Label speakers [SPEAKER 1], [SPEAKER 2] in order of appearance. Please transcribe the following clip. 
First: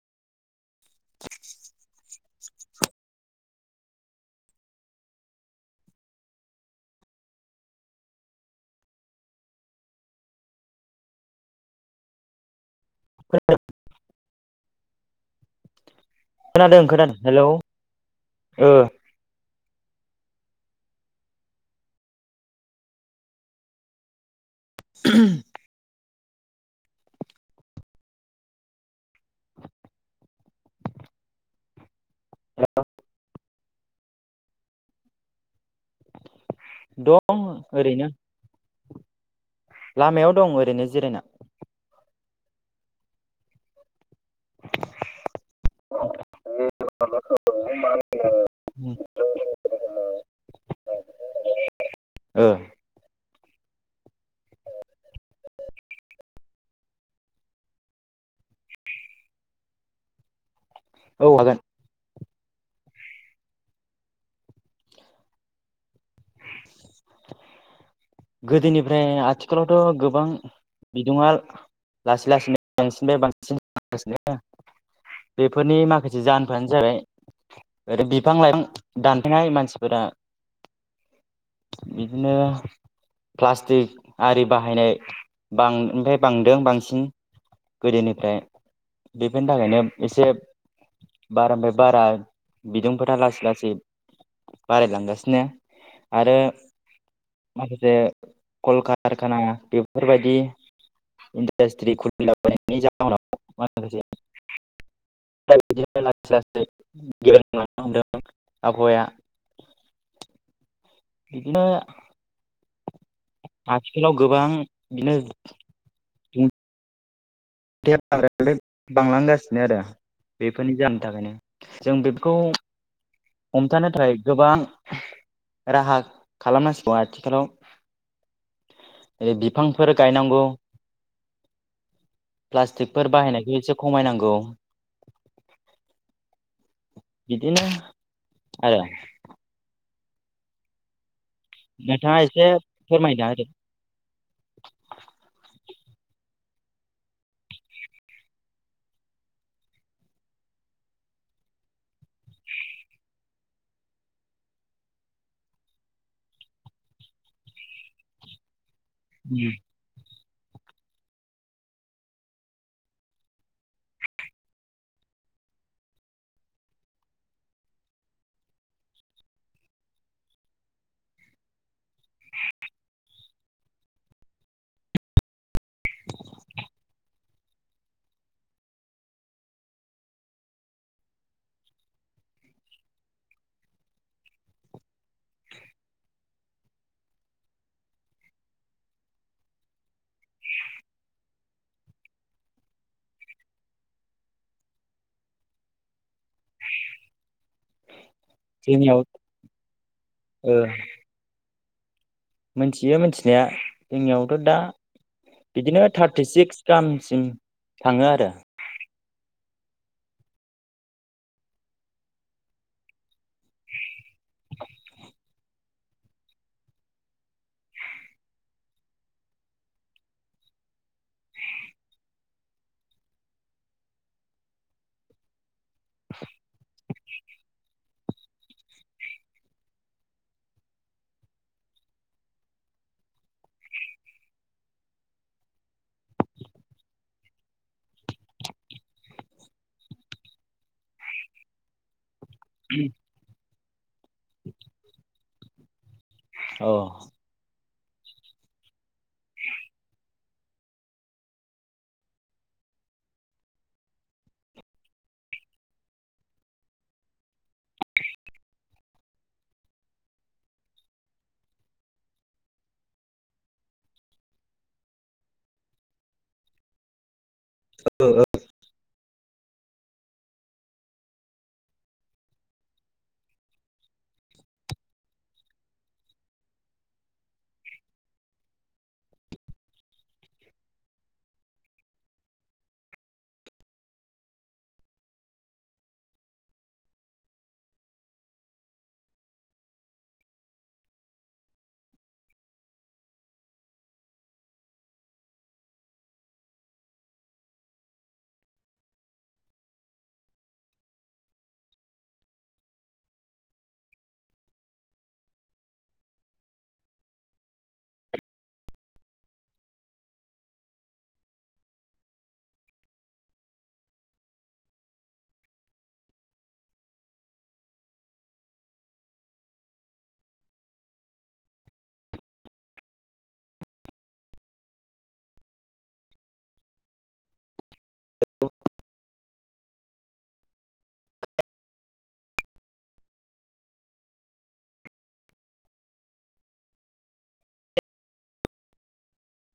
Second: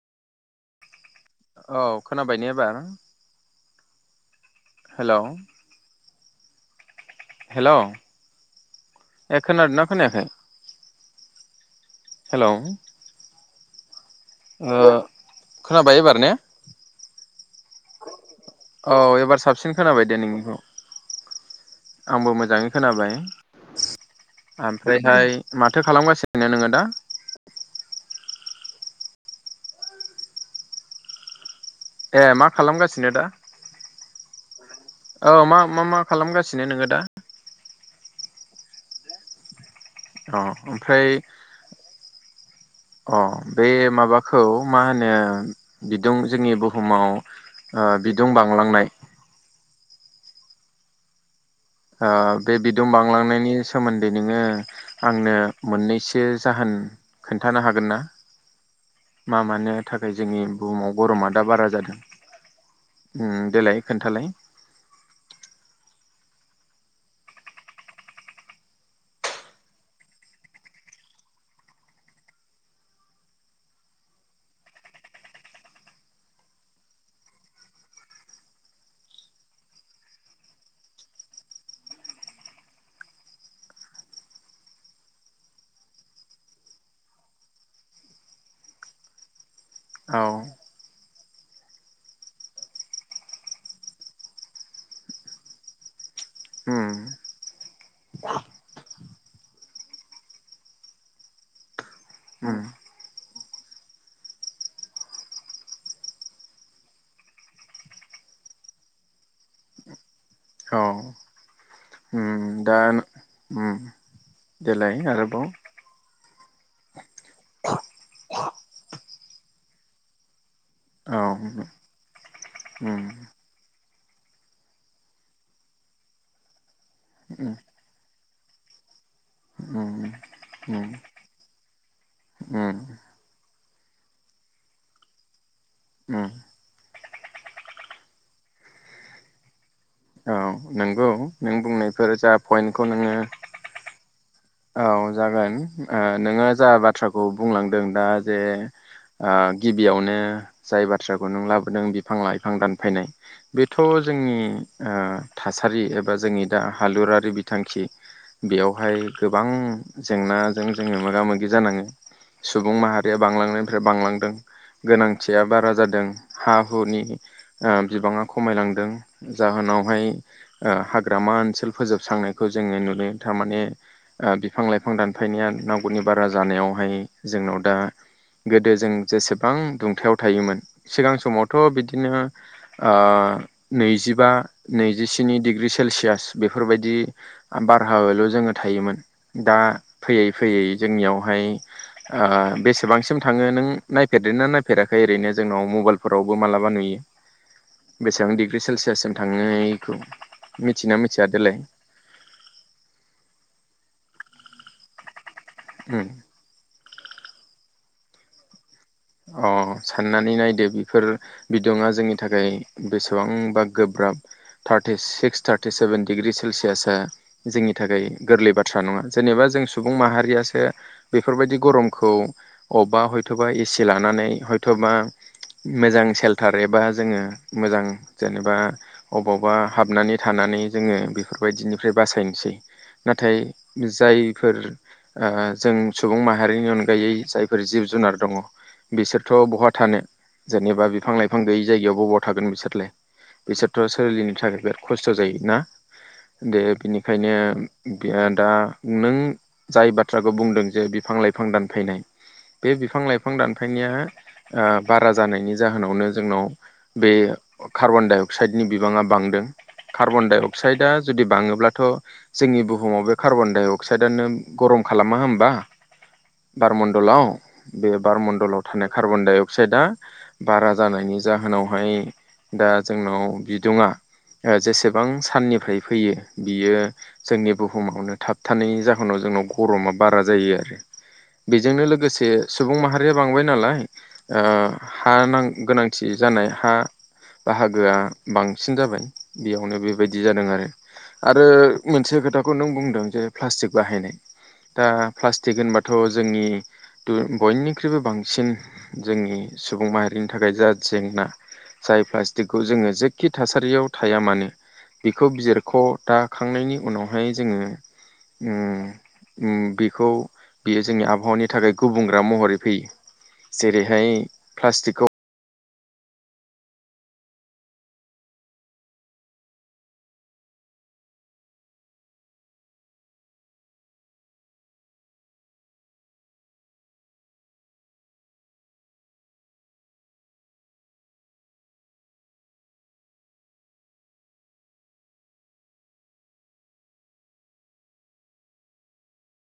[SPEAKER 1] औ खोनाबाय ने एबार हेल' हेल' ए खोदोना खोनायाखै? हेल'
[SPEAKER 2] [unintelligible]
[SPEAKER 1] ओ खोनाबाय एबार ने
[SPEAKER 2] खोनादों खोनादों हेल' ओ
[SPEAKER 1] औ एबार साबसिन खोनाबाय दे नोंनिखौ आंबो मोजाङै खोनाबाय ओमफ्रायहाय माथो खालामगासिनो नोङो दा ए मा खालामगासिनो दा? औ मा मा मा खालामगासिनो नोङो दा?
[SPEAKER 2] दं ओरैनो
[SPEAKER 1] अ
[SPEAKER 2] लामायाव दं ओरैनो
[SPEAKER 1] ओमफ्राय
[SPEAKER 2] जिरायना
[SPEAKER 1] अ बे माबाखौ मा होनो बिदुं जोंनि बुहुमाव बिदुं बांलांनाय ओ बे बि दुं बांलांनायनि सोमोन्दै नोङो आंनो मोननैसो जाहोन खोन्थानो हागोन ना मा मानो थाखाय जोंनि बुहुमाव गरमा
[SPEAKER 2] औ
[SPEAKER 1] दा
[SPEAKER 2] हागोन
[SPEAKER 1] बारा जादों ओ देलाय खोन्थालाय
[SPEAKER 2] गोदोनिफ्राय आथिखालावथ' गोबां बिदुङा लासै लासैनो बांसिननिफ्राय बांसिन जागासिनो बेफोरनि माखासे जाहोनफोरानो जाबाय आरो बिफां लाइफां दानफायनाय मानसिफोरा बिदिनो प्लास्टिक आरि बाहायनाय बांनायनिफ्राय बांदों बांसिन गोदोनिफ्राय बेफोरनि थाखायनो
[SPEAKER 1] औ
[SPEAKER 2] एसे बारानिफ्राय बारा बिदुंफोरा लासै लासै बारायलांगासिनो आरो
[SPEAKER 1] उम
[SPEAKER 2] माखासे कल कारखाना बेफोरबायदि इन्डास्ट्रि
[SPEAKER 1] उम
[SPEAKER 2] खुलिलाबायनायनि जाहोनाव माखासे दा बिदिनो लासै लासै गेब्रेंलांनो हमदों आबहावाया
[SPEAKER 1] औ
[SPEAKER 2] बिदिनो
[SPEAKER 1] उम दा उम
[SPEAKER 2] आथिखालाव गोबां
[SPEAKER 1] देलाय
[SPEAKER 2] बिदिनो
[SPEAKER 1] आरोबाव
[SPEAKER 2] [unintelligible] बांलांगासिनो आरो बेफोरनि जाहोननि
[SPEAKER 1] औ
[SPEAKER 2] थाखायनो
[SPEAKER 1] उम
[SPEAKER 2] जों बेफोखौ
[SPEAKER 1] उम
[SPEAKER 2] हमथानो थाखाय गोबां राहा खालामनांसिगौ आथिखालाव
[SPEAKER 1] उम
[SPEAKER 2] ओरै बिफांफोर गायनांगौ
[SPEAKER 1] [unintelligible] उम
[SPEAKER 2] प्लास्टिकफोर बाहायनायखौ एदसे खमायनांगौ
[SPEAKER 1] उम
[SPEAKER 2] बिदिनो आरो
[SPEAKER 1] औ नोंगौ
[SPEAKER 2] नोंथाङा एसे फोरमायना होदो
[SPEAKER 1] औ जागोन ओ नोङो जा बाथ्राखौ बुंलांदों दा जे गिबियावनो जाय बाथ्राखौ नों लाबोदों बिफां लाइफां दानफायनाय बेथ' जोंनि ओ थासारि एबा जोंनि दा हालुरारि बिथांखि बेयावहाय गोबां जेंनाजों जोङो मोगा मोगि जानाङो सुबुं माहारिया बांलांनायनिफ्राय बांलांदों गोनांथिया बारा जादों हा हुनि ओ बिबाङा खमायलांदों जाहोनावहाय ओ हाग्रामा ओनसोल फोजोबस्रांनायखौ जोङो नुनो थारमाने बिफां लाइफां बिफां दानफायनाया नांगौनि बारा जानायावहाय जोंनाव दा गोदो जों जेसेबां दुंथाइयाव थायोमोन सिगां समावथ' बिदिनो नैजिबा नैजिस्नि डिग्रि सेलसियास बेफोरबायदि बारहावायावल' जोङो थायोमोन दा फैयै फैयै जोंनियावहाय ओ बेसेबांसिम थाङो नों नायफेरदों नायफेराखै ओरैनो जोंनाव मबाइलफोरावबो मालाबा नुयो बेसेबां डिग्रि
[SPEAKER 2] जोंनियाव
[SPEAKER 1] सेलसियाससिम थांनायखौ
[SPEAKER 2] ओ
[SPEAKER 1] मिथियो ना मिथिया देलाय
[SPEAKER 2] मोनथियो मोनथिनाया जोंनियावथ' दा बिदिनो थार्टिसिक्स गामसिम थाङो आरो
[SPEAKER 1] अ साननानै नायदो बिफोर बिदुङा जोंनि थाखाय बेसेबांबा गोब्राब थार्टिसिक्स थार्टिसेभेन डिग्रि सेलसियासा जोंनि थाखाय गोरलै बाथ्रा नङा जेनेबा जों सुबुं माहारियासो बेफोरबायदि गरमखौ अबेबा हयथ'बा एसे लानानै हयथ'बा मोजां सेल्टार एबा जोङो मोजां जेनेबा अबावबा हाबनानै थानानै जोङो बेफोरबायदिनिफ्राय बासायनोसै। नाथाय जायफोर ओ जों सुबुं माहारिनि अनगायै जायफोर जिब जुनार दङ। बिसोरथ' बहा थानो जेनेबा बिफां लाइफां गैयि जायगायाव बबाव थागोन बिसोरलाय। बिसोरथ' सोलिनो थाखाय बिराद खस्थ' जायो ना दे
[SPEAKER 2] औ
[SPEAKER 1] बिनिखायनो इदिनो ओं दा नों जाय बाथ्राखौ बुंदों जे बिफां लाइफां दानफायनाय बे बिफां लाइफां दानफायनाया ओ बारा जानायनि जाहोनावनो जोंनाव बे कार्बन डाइ अक्साइडनि बिबाङा बांदों कार्बन डाइ अक्साइडआ जुदि बाङोब्लाथ' जोंनि बुहुमाव बे कार्बन डाइ अक्साइदानो गरम खालामा होमबा बारमण्डलाव बे बारमण्डलाव थानाय कार्बन डाइ अक्साइदआ बारा जानायनि जाहोनावहाय दा जोंनाव बिदुुङा ओ जेसेबां साननिफ्राय फैयो बियो जोंनि बुहुमावनो थाबथानायनि जाहोनाव जोंनाव गरमा बारा जायो आरो। बेजोंनो लोगोसे सुबुं माहा ख्रैया बांबाय नालाय ओ हा नां गोनांथि जानाय हा बाहागोआ बांसिन जाबाय बेयावनो बेबायदि जादों आरो। आरो मोनसे खोथाखौ नों बुंदों जे प्लास्टिक बाहायनाय। दा प्लास्टिक होनबाथ' जोंनि दु बयनि ख्रुइबो बांसिन जोंनि सुबुं माहारिनि थाखाय जा जेंना। जाय प्लास्टिकखौ जोङो जेखि थासारियाव थाया मानो बेखौ बिजिरखौ दाखांनायनि उनावहाय जोङो उम उम बेखौ बियो जोंनि आबहावानि थाखाय गुबुंग्रा महरै फैयो। जेरैहाय प्लास्टिक खौ